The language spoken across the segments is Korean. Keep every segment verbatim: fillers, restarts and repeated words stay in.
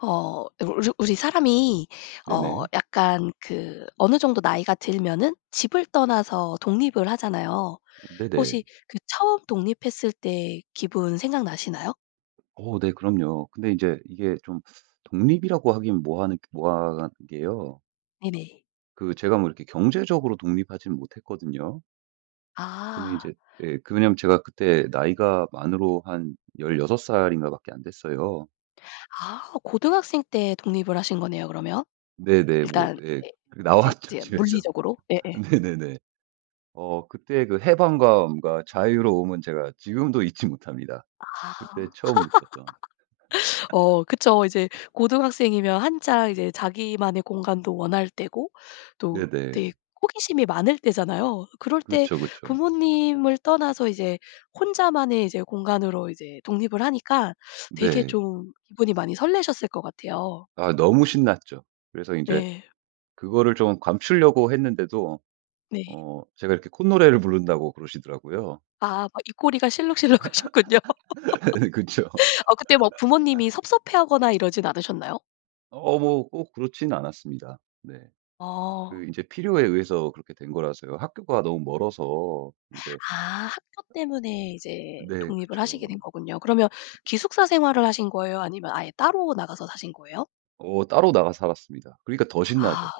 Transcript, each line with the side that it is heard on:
left: 어 울 우르 우리 사람이 어
right: 네네.
left: 약간 그 어느 정도 나이가 들면은 집을 떠나서 독립을 하잖아요.
right: 음 네네.
left: 혹시 그 처음 독립했을 때 기분 생각나시나요?
right: 어 네. 그럼요. 근데 인제 이게 좀 독립이라고 하긴 뭐 하는 뭐 한 게요.
left: 네네.
right: 그 제가 뭐 이렇게 경제적으로 독립하진 못했거든요. 근데 이제
left: 아.
right: 예. 그 왜냐면 제가 그때 나이가 만으로 한 열여섯 살인가 밖에 안 됐어요.
left: 아 오. 고등학생 때 독립을 하신 거네요 그러면.
right: 네네. 뭐
left: 일단
right: 예
left: 이제
right: 그
left: 이제
right: 나왔죠
left: 이제 이제
right: 집에서.
left: 물리적으로. 예예.
right: 네네네. 어 그때 그 해방감과 자유로움은 제가 지금도 잊지 못합니다
left: 아.
right: 그때 처음 느꼈던.
left: 어 그쵸. 이제 고등학생이면 한창 이제 자기만의 공간도 원할 때고 또 되게
right: 네네.
left: 호기심이 많을 때잖아요. 그럴 때
right: 그쵸, 그쵸.
left: 부모님을 떠나서 이제 혼자만의 이제 공간으로 이제 독립을 하니까 되게
right: 네.
left: 좀 기분이 많이 설레셨을 것 같아요.
right: 아 너무 신났죠. 그래서 인제
left: 예.
right: 그거를 좀 감추려고 했는데도
left: 네.
right: 어 제가 이렇게 콧노래를 부른다고 그러시더라고요.
left: 아 막 입꼬리가 실룩실룩하셨군요.
right: 예 네. 그쵸.
left: 어 그때 막 부모님이 섭섭해하거나 이러진 않으셨나요?
right: 어 뭐 꼭 그렇진 않았습니다. 네.
left: 어.
right: 그 인제 필요에 의해서 그렇게 된 거라서요. 학교가 너무 멀어서 인제
left: 아 학교 때문에 이제
right: 네.
left: 독립을 하시게
right: 그쵸.
left: 된 거군요. 그러면 기숙사 생활을 하신 거예요. 아니면 아예 따로 나가서 사신 거예요?
right: 어 따로 나가 살았습니다. 그러니까 더 신나죠.
left: 아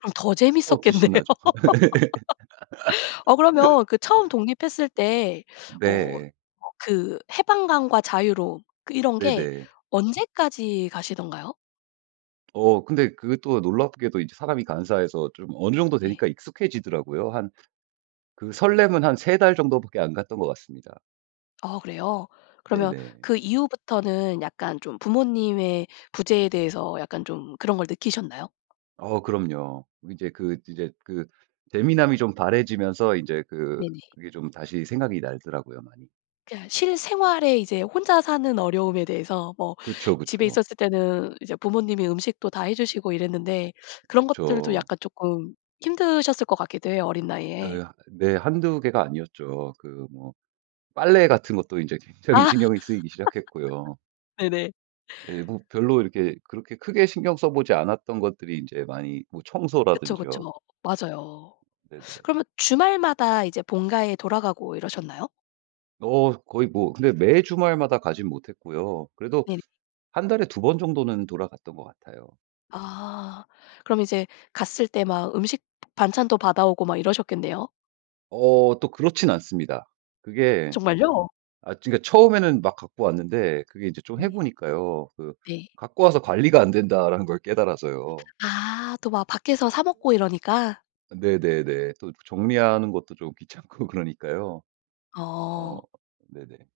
left: 그럼 더
right: 끝도 없이
left: 재밌었겠네요.
right: 신나죠.
left: 어 그러면 그 처음 독립했을 때 어 어
right: 네.
left: 그 해방감과 자유로움 그 이런 게
right: 네네.
left: 언제까지 가시던가요?
right: 어 근데 그게 또 놀랍게도 이제 사람이 간사해서 좀 어느 정도
left: 예.
right: 되니까 익숙해지더라고요. 한 그 설렘은 한 세 달 정도밖에 안 갔던 것 같습니다.
left: 어 그래요? 그러면
right: 네네.
left: 그 이후부터는 약간 좀 부모님의 부재에 대해서 약간 좀 그런 걸 느끼셨나요?
right: 어 그럼요. 이제 그 이제 그 재미남이 좀 바래지면서 인제 그
left: 네네.
right: 그게 좀 다시 생각이 날더라고요. 많이
left: 그냥 실생활에 이제 혼자 사는 어려움에 대해서 뭐
right: 그쵸,
left: 집에
right: 그쵸.
left: 있었을 때는 이제 부모님이 음식도 다 해 주시고 이랬는데 그런 것들도
right: 그쵸.
left: 약간 쪼끔 힘드셨을 것 같기도 해요. 어린 나이에.
right: 예. 네. 한두 개가 아니었죠. 그 뭐 빨래 같은 것도 인제 굉장히
left: 아
right: 신경이 쓰이기 시작했고요.
left: 네네.
right: 예. 뭐 별로 이렇게 그렇게 크게 신경 써 보지 않았던 것들이 인제 많이 뭐
left: 그쵸, 그쵸
right: 청소라든지요.
left: 뭐 맞아요.
right: 네네.
left: 그러면 주말마다 이제 본가에 돌아가고 이러셨나요?
right: 어 거의 뭐 근데 매 주말마다 가진 못했고요. 그래도
left: 네네.
right: 한 달에 두 번 정도는 돌아갔던 것 같아요.
left: 아, 그럼 이제 갔을 때 막 음식 반찬도 받아오고 막 이러셨겠네요?
right: 어 또 그렇진 않습니다. 그게
left: 정말요?
right: 아 그러니까 처음에는 막 갖고 왔는데 그게 이제 좀 해
left: 네.
right: 보니까요. 그
left: 네.
right: 갖고 와서 '관리가 안 된다.'라는 걸 깨달아서요.
left: 아, 또 막 밖에서 사 먹고 이러니까.
right: 네네네. 또 정리하는 것도 좀 귀찮고 그러니까요. 어
left: 어.
right: 네네.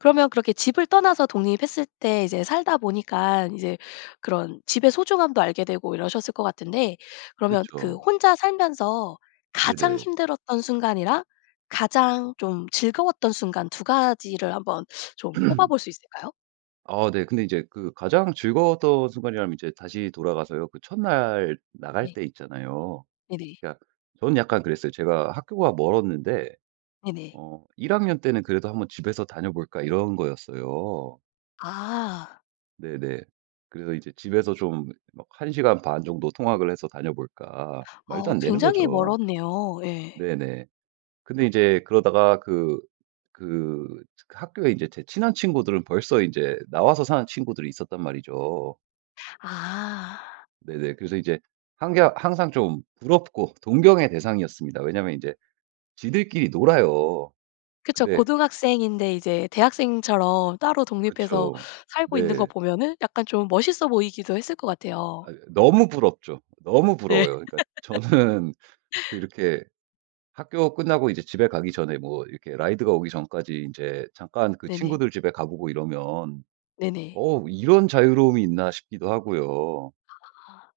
left: 그러면 그렇게 집을 떠나서 독립했을 때 이제 살다 보니깐 이제 그런 집의 소중함도 알게 되고 이러셨을 것 같은데 그러면 그
right: 그쵸.
left: 혼자 살면서 가장
right: 네네.
left: 힘들었던 순간이랑 가장 좀 즐거웠던 순간 두 가지를 한번 좀 꼽아볼 수 있을까요?
right: 어 네. 근데 이제 그 가장 즐거웠던 순간이라면 이제 다시 돌아가서요. 그 첫날 나갈
left: 네.
right: 때 있잖아요.
left: 네네.
right: 그러니까 저는 약간 그랬어요. 제가 학교가 멀었는데
left: 네네.
right: 어 일 학년 때는 그래도 '한번 집에서 다녀 볼까?' 이런 거였어요.
left: 아.
right: 네네. 그래서 이제 집에서 좀 막 '한 시간 반 정도 통학을 해서 다녀볼까?' 말도
left: 어
right: 안 되는
left: 굉장히
right: 거죠.
left: 멀었네요. 예.
right: 네네. 근데 인제 그러다가 그, 그, 그 학교에 이제 제 친한 친구들은 벌써 인제 나와서 사는 친구들이 있었단 말이죠.
left: 아.
right: 네네. 그래서 이제 항개 항상 좀 부럽고 동경의 대상이었습니다. 왜냐면 인제 지들끼리 놀아요.
left: 그쵸.
right: 근데
left: 고등학생인데 이제 대학생처럼 따로 독립해서
right: 그쵸.
left: 살고 있는 거
right: 네.
left: 보면은 약간 좀 멋있어 보이기도 했을 것 같아요.
right: 아유 예. 너무 부럽죠. 너무
left: 네.
right: 부러워요. 그러니까 저는 그 이렇게 학교 끝나고 이제 집에 가기 전에 뭐 이렇게 라이드가 오기 전까지 인제 잠깐 그
left: 네네.
right: 친구들 집에 가 보고 이러면
left: 네네.
right: '어 이런 자유로움이 있나.' 싶기도 하고요.
left: 아.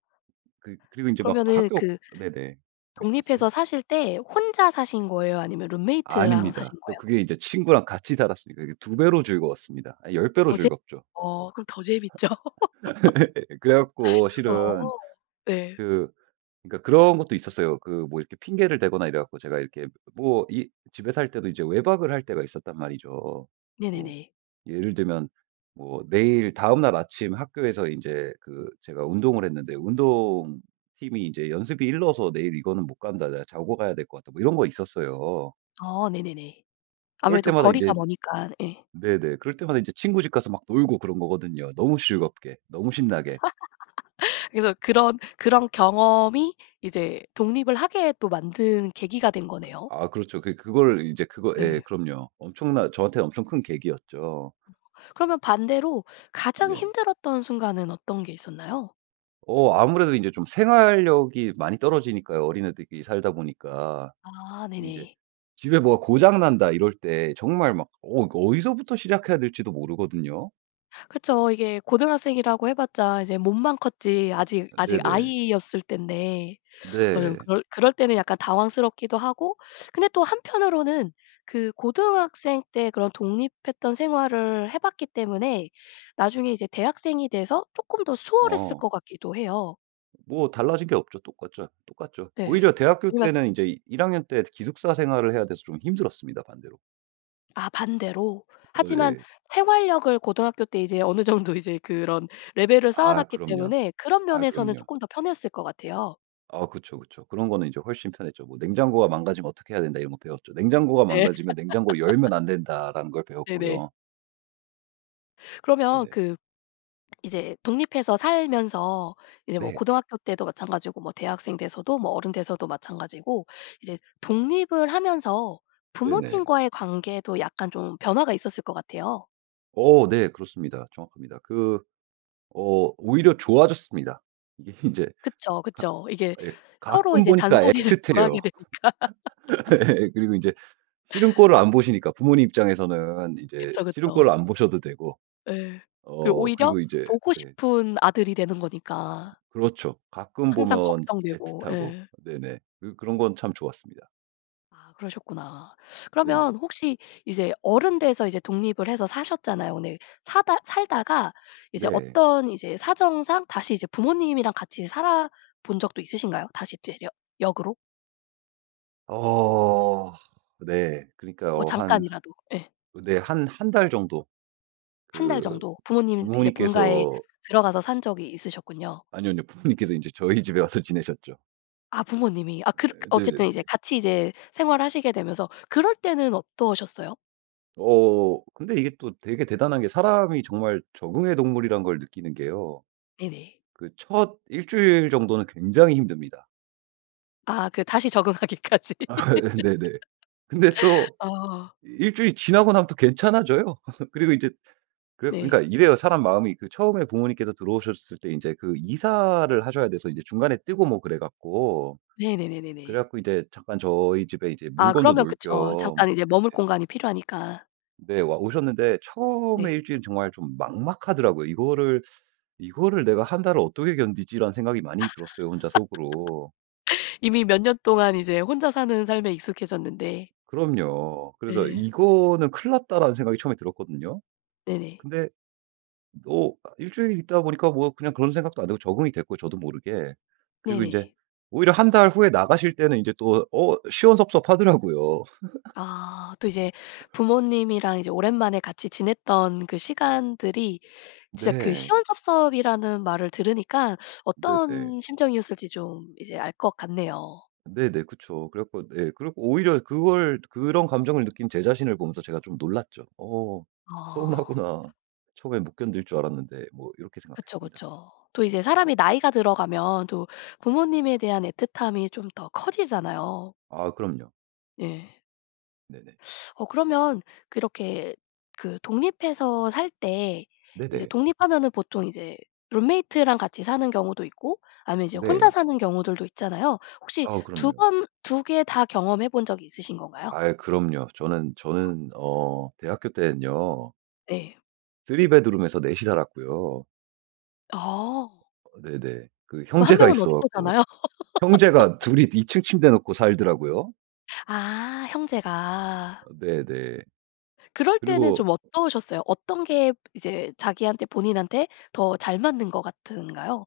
right: 그 그리고 인제 막
left: 그러면은
right: 학교
left: 그
right: 네네.
left: 독립해서
right: 말씀하세요.
left: 사실 때 혼자 사신 거예요? 아니면 룸메이트랑
right: 아닙니다.
left: 사신
right: 또
left: 거예요?
right: 그게 인제 친구랑 같이 살았으니까 이게 두 배로 즐거웠습니다. 아 열 배로
left: 더 재
right: 즐겁죠.
left: 어 그럼 더 재밌죠.
right: 그래 갖고 실은
left: 어 네.
right: 그 그러니까 그런 것도 있었어요. 그 뭐 이렇게 핑계를 대거나 이래 갖고 제가 이렇게 뭐 이 집에 살 때도 이제 외박을 할 때가 있었단 말이죠. 뭐
left: 네네네.
right: 예를 들면 뭐 내일 다음 날 아침 학교에서 인제 그 제가 운동을 했는데 "운동팀이 인제 연습이 일러서 내일 이거는 못 간다. 내가 자고 가야 될 것 같다." 뭐 이런 거 있었어요.
left: 어 네네네.
right: 그럴
left: 아무래도
right: 때마다 인제
left: 거리가 머니깐. 예.
right: 네네. 그럴 때마다 인제 친구 집 가서 막 놀고 그런 거거든요. 너무 즐겁게 너무 신나게.
left: 그래서 그런 그런 경험이 이제 독립을 하게 또 만든 계기가 된
right: 그
left: 거네요.
right: 아 그렇죠. 그래 그걸 인제 그거 예.
left: 예.
right: 그럼요. 엄청난, 저한테는 엄청 큰 계기였죠.
left: 그러면 반대로 가장
right: 네.
left: 힘들었던 순간은 어떤 게 있었나요?
right: 어 아무래도 인제 좀 생활력이 많이 떨어지니까요 어린애들끼리 살다 보니까.
left: 아
right: 이제
left: 네네.
right: 집에 뭐가 '고장 난다.' 이럴 때 정말 막 어 이거 어디서부터 시작해야 될지도 모르거든요.
left: 그쵸. 이게 고등학생이라고 해 봤자 이제 몸만 컸지 아직 아직
right: 네네.
left: 아이였을 때인데 어 좀
right: 네.
left: 그럴 그럴 때는 약간 당황스럽기도 하고 근데 또 한편으로는 그 고등학생 때 그런 독립했던 생활을 해 봤기 때문에 나중에 이제 대학생이 돼서 쪼끔 더 수월했을
right: 어.
left: 것 같기도 해요.
right: 뭐 달라진 게 없죠. 똑같죠. 똑같죠.
left: 네.
right: 오히려 대학교
left: 아니면
right: 때는 인제 일 학년 때 특히 기숙사 생활을 해야 돼서 좀 힘들었습니다 반대로.
left: 아 반대로.
right: 어
left: 하지만
right: 예.
left: 생활력을 고등학교 때 이제 어느 정도 이제 그런 레벨을 쌓아
right: 아
left: 놨기
right: 그럼요.
left: 때문에 그런
right: 아
left: 면에서는
right: 그럼요.
left: 쪼끔 더 편했을 것 같아요.
right: 아 그쵸, 그쵸. 그런 거는 이제 훨씬 편했죠. 뭐 '냉장고가 망가지면 어떻게 해야 된다.' 이런 거 배웠죠. '냉장고가
left: 네.
right: 망가지면 냉장고를 열면 안 된다.'라는 걸
left: 네네.
right: 배웠고요.
left: 그러면
right: 네네.
left: 그 이제 독립해서 살면서 이제 뭐
right: 네.
left: 고등학교 때도 마찬가지고 뭐 대학생 돼서도 뭐 어른 돼서도 마찬가지고 이제 독립을 하면서
right: 네네.
left: 부모님과의 관계도 약간 좀 변화가 있었을 것 같아요.
right: 어 네 그렇습니다. 정확합니다. 그 어 오히려 좋아졌습니다. 이게 인제
left: 그쵸,
right: 가
left: 그쵸. 이게
right: 예
left: 서로
right: 가끔
left: 이제
right: 보니까
left: 잔소리를 덜
right: 애틋해요.
left: 하게 되니까.
right: 예. 그리고 인제 싫은 꼴을 안 보시니까. 부모님 입장에서는 이제
left: 그쵸,
right: 싫은 꼴을
left: 그쵸.
right: 안 보셔도 되고.
left: 예. 그리고
right: 어
left: 오히려
right: 그리고 이제
left: 보고
right: 네.
left: 싶은 아들이 되는 거니까.
right: 그렇죠. 가끔
left: 항상
right: 보면
left: 걱정되고
right: 애틋하고.
left: 예.
right: 네네. 그 그런 건 참 좋았습니다.
left: 아, 그러셨구나.
right: 네네.
left: 그러면 혹시 이제 어른 돼서 이제 독립을 해서 사셨잖아요. 근데 사다 살다가 이제
right: 네.
left: 어떤 이제 사정상 다시 이제 부모님이랑 같이 살아 본 적도 있으신가요? 다시 되려 역으로?
right: 어 네. 그러니까
left: 뭐
right: 어 한
left: 잠깐이라도 예.
right: 어 네 한 한 달 정도
left: 한 달
right: 그
left: 정도 부모님 이제 본가에
right: 부모님께서
left: 들어가서 산 적이 있으셨군요.
right: 아니요, 아니요. 부모님께서 인제 저희 집에 와서 지내셨죠.
left: 아 부모님이. 아
right: 어
left: 그렇 어쨌든
right: 네네네.
left: 이제 같이 이제 생활을 하시게 되면서 그럴 때는 어떠셨어요?
right: 어 근데 이게 또 되게 대단한 게 사람이 정말 적응의 동물이라는 걸 느끼는 게요.
left: 네네.
right: 그 첫 일 주일 정도는 굉장히 힘듭니다.
left: 아 그 다시 적응하기까지
right: 예 네네. 근데 또
left: 아.
right: 일 주일이 지나고 나면 또 괜찮아져요. 그리고 인제 그래 갖고 그러니까
left: 네.
right: 이래요. 사람 마음이 그 처음에 부모님께서 들어오셨을 때 인제 그 이사를 하셔야 돼서 이제 중간에 뜨고 뭐 그래 갖고, 그래
left: 네네네네네.
right: 갖고 이제 잠깐 저희 집에 이제
left: 아
right: 물건도
left: 그러면
right: 놓을
left: 그쵸.
right: 겸
left: 잠깐 이제 머물
right: 그렇게
left: 공간이 필요하니까.
right: 네. 오셨는데 처음에
left: 네.
right: 일 주일 정말 좀 막막하더라고요. '이거를, 이거를 내가 한 달을 어떻게 견디지?'라는 생각이 많이 들었어요 혼자 속으로.
left: 이미 몇 년 동안 이제 혼자 사는 삶에 익숙해졌는데.
right: 그럼요. 그래서
left: 네.
right: '이거는 큰일 났다.'라는 생각이 처음에 들었거든요.
left: 네네.
right: 근데 또 아 일 주일 있다 보니까 뭐 그냥 그런 생각도 안 들고 적응이 됐고 저도 모르게 그리고 인제
left: 네네.
right: 오히려 한 달 후에 나가실 때는 이제 또 어 시원섭섭하더라고요.
left: 아 또 이제 부모님이랑 이제 오랜만에 같이 지냈던 그 시간들이 진짜 그
right: 네.
left: 시원섭섭이라는 말을 들으니까
right: 네네.
left: 어떤 심정이었을지 좀 이제 알 것 같네요.
right: 네네. 그쵸. 그래 갖고 네. 그래 갖고 오히려 그걸 그런 감정을 느낀 제 자신을 보면서 제가 좀 놀랐죠. '어
left: 아.
right: 서운하구나. 처음엔 못 견딜 줄 알았는데.' 뭐 이렇게
left: 그쵸,
right: 생각했습니다.
left: 그쵸. 또 이제 사람이 나이가 들어가면 또 부모님에 대한 애틋함이 좀 더 커지잖아요.
right: 아 그럼요.
left: 예.
right: 네네.
left: 어 그러면 그렇게 그 독립해서 살 때 이제
right: 네네.
left: 독립하면은 보통 이제 룸메이트랑 같이 사는 경우도 있고 아니면 이제 혼자
right: 네.
left: 사는 경우들도 있잖아요. 혹시
right: 아우
left: 두
right: 그럼요.
left: 번 두 개 다 경험해 본 적 있으신 건가요?
right: 아이 그럼요. 저는
left: 아.
right: 저는 어 대학교 때는요
left: 네.
right: 쓰리 베드룸에서 넷이 살았고요.
left: 어.
right: 어 네네. 그
left: 그 한
right: 형제가
left: 명은
right: 있어
left: 어디서
right: 갖고
left: 자나요?
right: 형제가 둘이 이 층 침대 놓고 살더라고요.
left: 아 형제가.
right: 어 네네.
left: 그럴 때는
right: 그리고
left: 좀 어떠셨어요? 어떤 게 이제 자기한테 본인한테 더 잘 맞는 것 같은가요?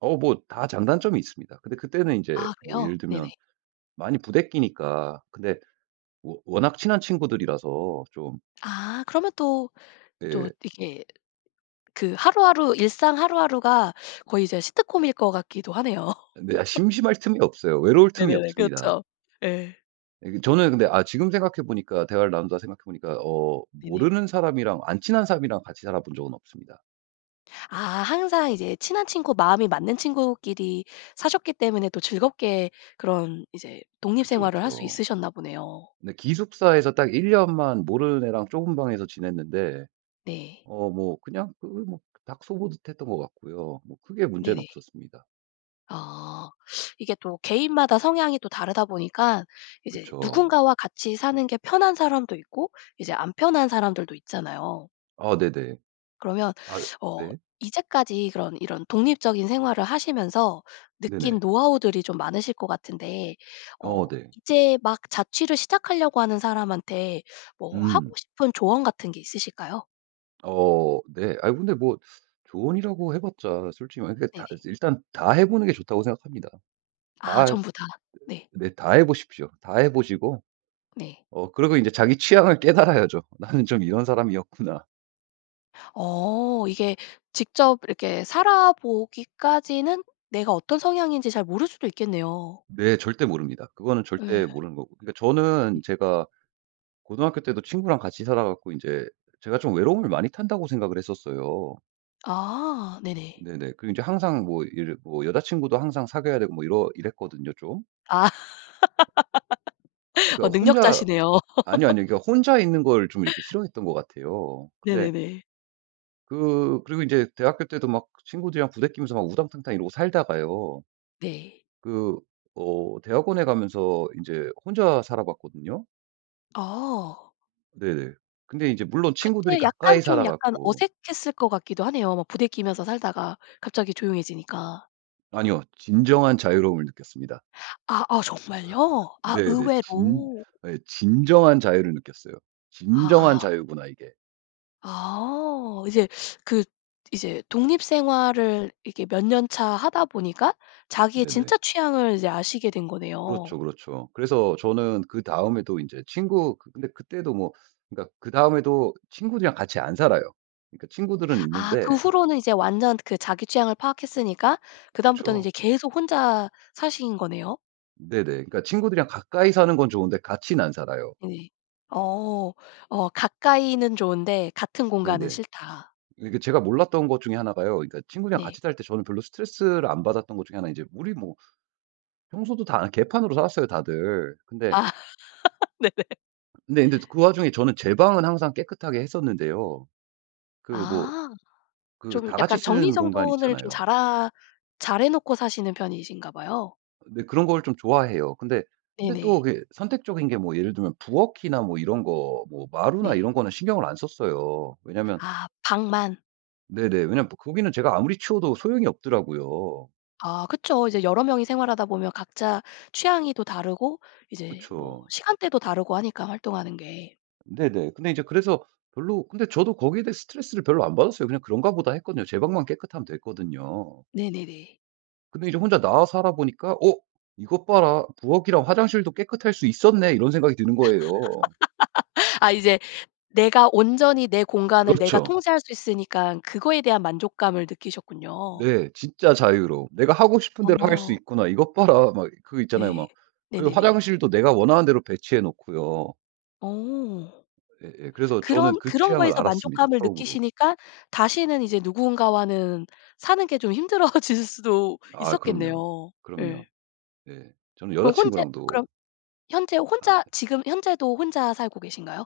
right: 어 뭐 다 장단점이 있습니다. 근데 그때는 인제
left: 아
right: 뭐
left: 그래요?
right: 예를
left: 네네.
right: 들면 많이 부대끼니까 근데 워 워낙 친한 친구들이라서 좀
left: 아 그러면 또 또
right: 네.
left: 이게 그 하루하루 일상 하루하루가 거의 이제 시트콤일 것 같기도 하네요.
right: 네. 심심할 틈이 없어요. 외로울 틈이
left: 네네네.
right: 없습니다.
left: 그렇죠. 예.
right: 네 그 저는 근데 아 지금 생각해 보니까 대화를 나누다 생각해 보니까 어
left: 네네.
right: 모르는 사람이랑 안 친한 사람이랑 같이 살아 본 적은 없습니다.
left: 아 항상 이제 친한 친구, 마음이 맞는 친구끼리 사셨기 때문에 또 즐겁게 그런 이제 독립
right: 그쵸,
left: 생활을 할 수
right: 그쵸.
left: 있으셨나 보네요.
right: 네. 기숙사에서 딱 일 년만 모르는 애랑 좁은 방에서 지냈는데
left: 네.
right: 어 뭐 그냥 그 뭐 닭 소 보듯 했던 것 같고요. 뭐 크게 문제는
left: 네네.
right: 없었습니다.
left: 아 이게 또 개인마다 성향이 또 다르다 보니까 이제
right: 그쵸.
left: 누군가와 같이 사는 게 편한 사람도 있고 이제 안 편한 사람들도 있잖아요.
right: 아 네네.
left: 그러면
right: 아
left: 어
right: 네.
left: 이제까지 그런 이런 독립적인 생활을 하시면서 느낀
right: 네네.
left: 노하우들이 좀 많으실 것 같은데
right: 어
left: 어
right: 네.
left: 이제 막 자취를 시작하려고 하는 사람한테 뭐 하고
right: 음.
left: 싶은 조언 같은 게 있으실까요?
right: 어 네. 아 근데 뭐 조언이라고 해 봤자 솔직히 말해 그러니까 다
left: 네네.
right: 일단 다 해 보는 게 좋다고 생각합니다.
left: 아
right: 다
left: 전부 다. 네.
right: 네. 다 해 보십시오. 다 해 보시고
left: 네.
right: 어 그리고 인제 자기 취향을 깨달아야죠.' 나는 좀 이런 사람이었구나.'
left: 어 이게 직접 이렇게 살아 보기까지는 내가 어떤 성향인지 잘 모를 수도 있겠네요.
right: 네. 절대 모릅니다. 그거는 절대
left: 예.
right: 모르는 거고 그러니까 저는
left: 네.
right: 제가 고등학교 때도 친구랑 같이 살아 갖고 인제 제가 좀 외로움을 많이 탄다고 생각을 했었어요.
left: 아 네네.
right: 네네. 그리고 이제 항상 뭐 이제 뭐 여자친구도 항상 사귀어야 되고 뭐 이러 이랬거든요, 좀.
left: 아. 어
right: 그러니까 혼자
left: 능력자시네요.
right: 아니요, 아니요. 그러니까 혼자 있는 걸 좀 이렇게 싫어했던 것 같아요. 근데
left: 네네네.
right: 그 그리고 인제 대학교 때도 막 친구들이랑 부대끼면서 막 우당탕탕 이러고 살다가요.
left: 네.
right: 그 어 대학원에 가면서 인제 혼자 살아 봤거든요.
left: 아.
right: 네네. 근데 이제 물론 친구들이
left: 그때 약간
right: 가까이 살아
left: 좀 약간
right: 갖고
left: 어색했을 것 같기도 하네요, 막 부대끼면서 살다가 갑자기 조용해지니까.
right: 아니요. 진정한 자유로움을 느꼈습니다.
left: 아아. 정말요? 아
right: 네네. 진
left: 의외로.
right: 예. 진정한 자유를 느꼈어요. 진정한
left: 아.
right: 자유구나 이게.
left: 아어. 이제 그 이제 독립 생활을 이렇게 몇 년차 하다 보니까 자기의
right: 네네.
left: 진짜 취향을 이제 아시게 된 거네요.
right: 그렇쵸, 그렇쵸. 그래서 저는 그 다음에도 인제 친구 근데 그 그때도 뭐 그러니까 그 다음에도 친구들이랑 같이 안 살아요. 그러니까 친구들은
left: 아 그
right: 있는데
left: 후로는 이제 완전 그 자기 취향을 파악했으니까 그다음부터는
right: 그쵸.
left: 이제 계속 혼자 사신 거네요?
right: 네네. 그러니까 친구들이랑 가까이 사는 건 좋은데 같인 안 살아요.
left: 네. 어. 어 "가까이는 좋은데 같은 공간은
right: 네네.
left: 싫다."
right: 이게 제가 몰랐던 것 중에 하나 가요. 그러니까 친구들이랑
left: 네.
right: 같이 살 때 저는 별로 스트레스를 안 받았던 것 중에 하나 인제 우리 뭐 청소도 다 안 개판으로 살았어요. 다들. 근데
left: 아 네네.
right: 근데 인제 즈 그 와중에 저는 제 방은 항상 깨끗하게 했었는데요. 그 뭐
left: 아.
right: 그
left: 좀
right: 다 같이
left: 약간
right: 쓰는 공간
left: 정리정돈을 좀
right: 있잖아요.
left: 잘 하 잘 해 놓고 사시는 편이신가 봐요.
right: 네. 그런 걸 좀 좋아해요. 근데, 근데 또
left: 네네.
right: 그게 선택적인 게 뭐 예를 들면 부엌이나 뭐 이런 거 뭐 마루나
left: 네.
right: 이런 거는 신경을 안 썼어요. 왜냐면
left: 아 방만.
right: 네네. 왜냐면 또 거기는 제가 아무리 치워도 소용이 없더라고요.
left: 아 그쵸. 이제 여러 명이 생활하다 보면 각자 취향이 또 다르고 이제 뭐
right: 그쵸.
left: 시간대도 다르고 하니까 활동하는 게.
right: 네네. 근데 제 그래서 별로 근데 저도 거기에 대해 스트레스를 별로 안 받았어요. 그냥 '그런가 보다.' 했거든요. 제 방만 깨끗하면 됐거든요.
left: 네네네.
right: 근데 이제 혼자 나와 살아 보니까 '어 이것 봐라. 부엌이랑 화장실도 깨끗할 수 있었네.' 이런 생각이 드는 거예요.
left: 아 이제 내가 온전히 내 공간을 내가
right: 그렇죠.
left: 통제할 수 있으니깐 그거에 대한 만족감을 느끼셨군요.
right: 네. 진짜 자유로움. '내가 하고 싶은 대로 할 수
left: 어.
right: 있구나. 이것 봐라.' 막 이 그 있잖아요.
left: 네.
right: 막 그리고
left: 네네네.
right: 화장실도 내가 원하는 대로 배치해 놓고요.
left: 어.
right: 예예. 그래서 저는
left: 그런
right: 그
left: 그런
right: 취향을
left: 거에서
right: 알았습니다.
left: 만족감을
right: 처음으로.
left: 느끼시니까 다시는 이제 누군가와는 사는 게 좀 힘들어지실 수도
right: 아 그럼요.
left: 있었겠네요. 예.
right: 그럼요. 예. 저는
left: 그럼 혼자
right: 여자친구랑도
left: 그럼 현재
right: 아
left: 혼자
right: 네.
left: 지금 현재도 혼자 살고 계신가요?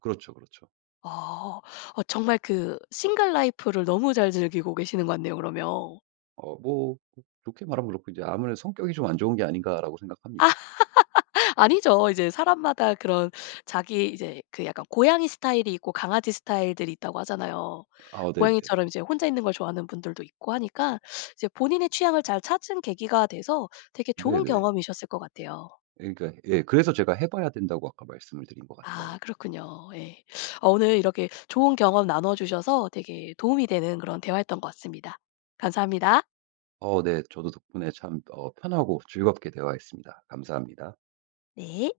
right: 그렇죠, 그렇죠.
left: 어. 어 정말 그 싱글 라이프를 너무 잘 즐기고 계시는 것 같네요. 그러면
right: 어 뭐 좋게 말하면 그렇고 이제 아무래도 '성격이 좀 안 좋은 게 아닌가.'라고 생각합니다.
left: 아니죠. 이제 사람마다 그런 자기 이제 그 약간 고양이 스타일이 있고 강아지 스타일들이 있다고 하잖아요.
right: 아우 네네.
left: 고양이처럼 이제 혼자 있는 걸 좋아하는 분들도 있고 하니까 이제 본인의 취향을 잘 찾은 계기가 돼서 되게 좋은
right: 네네.
left: 경험이셨을 것 같아요.
right: 예. 그러니까 예. 그래서 제가 해 봐야 된다고 아까 말씀을 드린 것
left: 아
right: 같아요.
left: 그렇군요. 예. 어 오늘 이렇게 좋은 경험 나눠 주셔서 되게 도움이 되는 그런 대화였던 것 같습니다. 감사합니다.
right: 어 네. 저도 덕분에 참 어 편하고 즐겁게 대화했습니다. 감사합니다.
left: 네.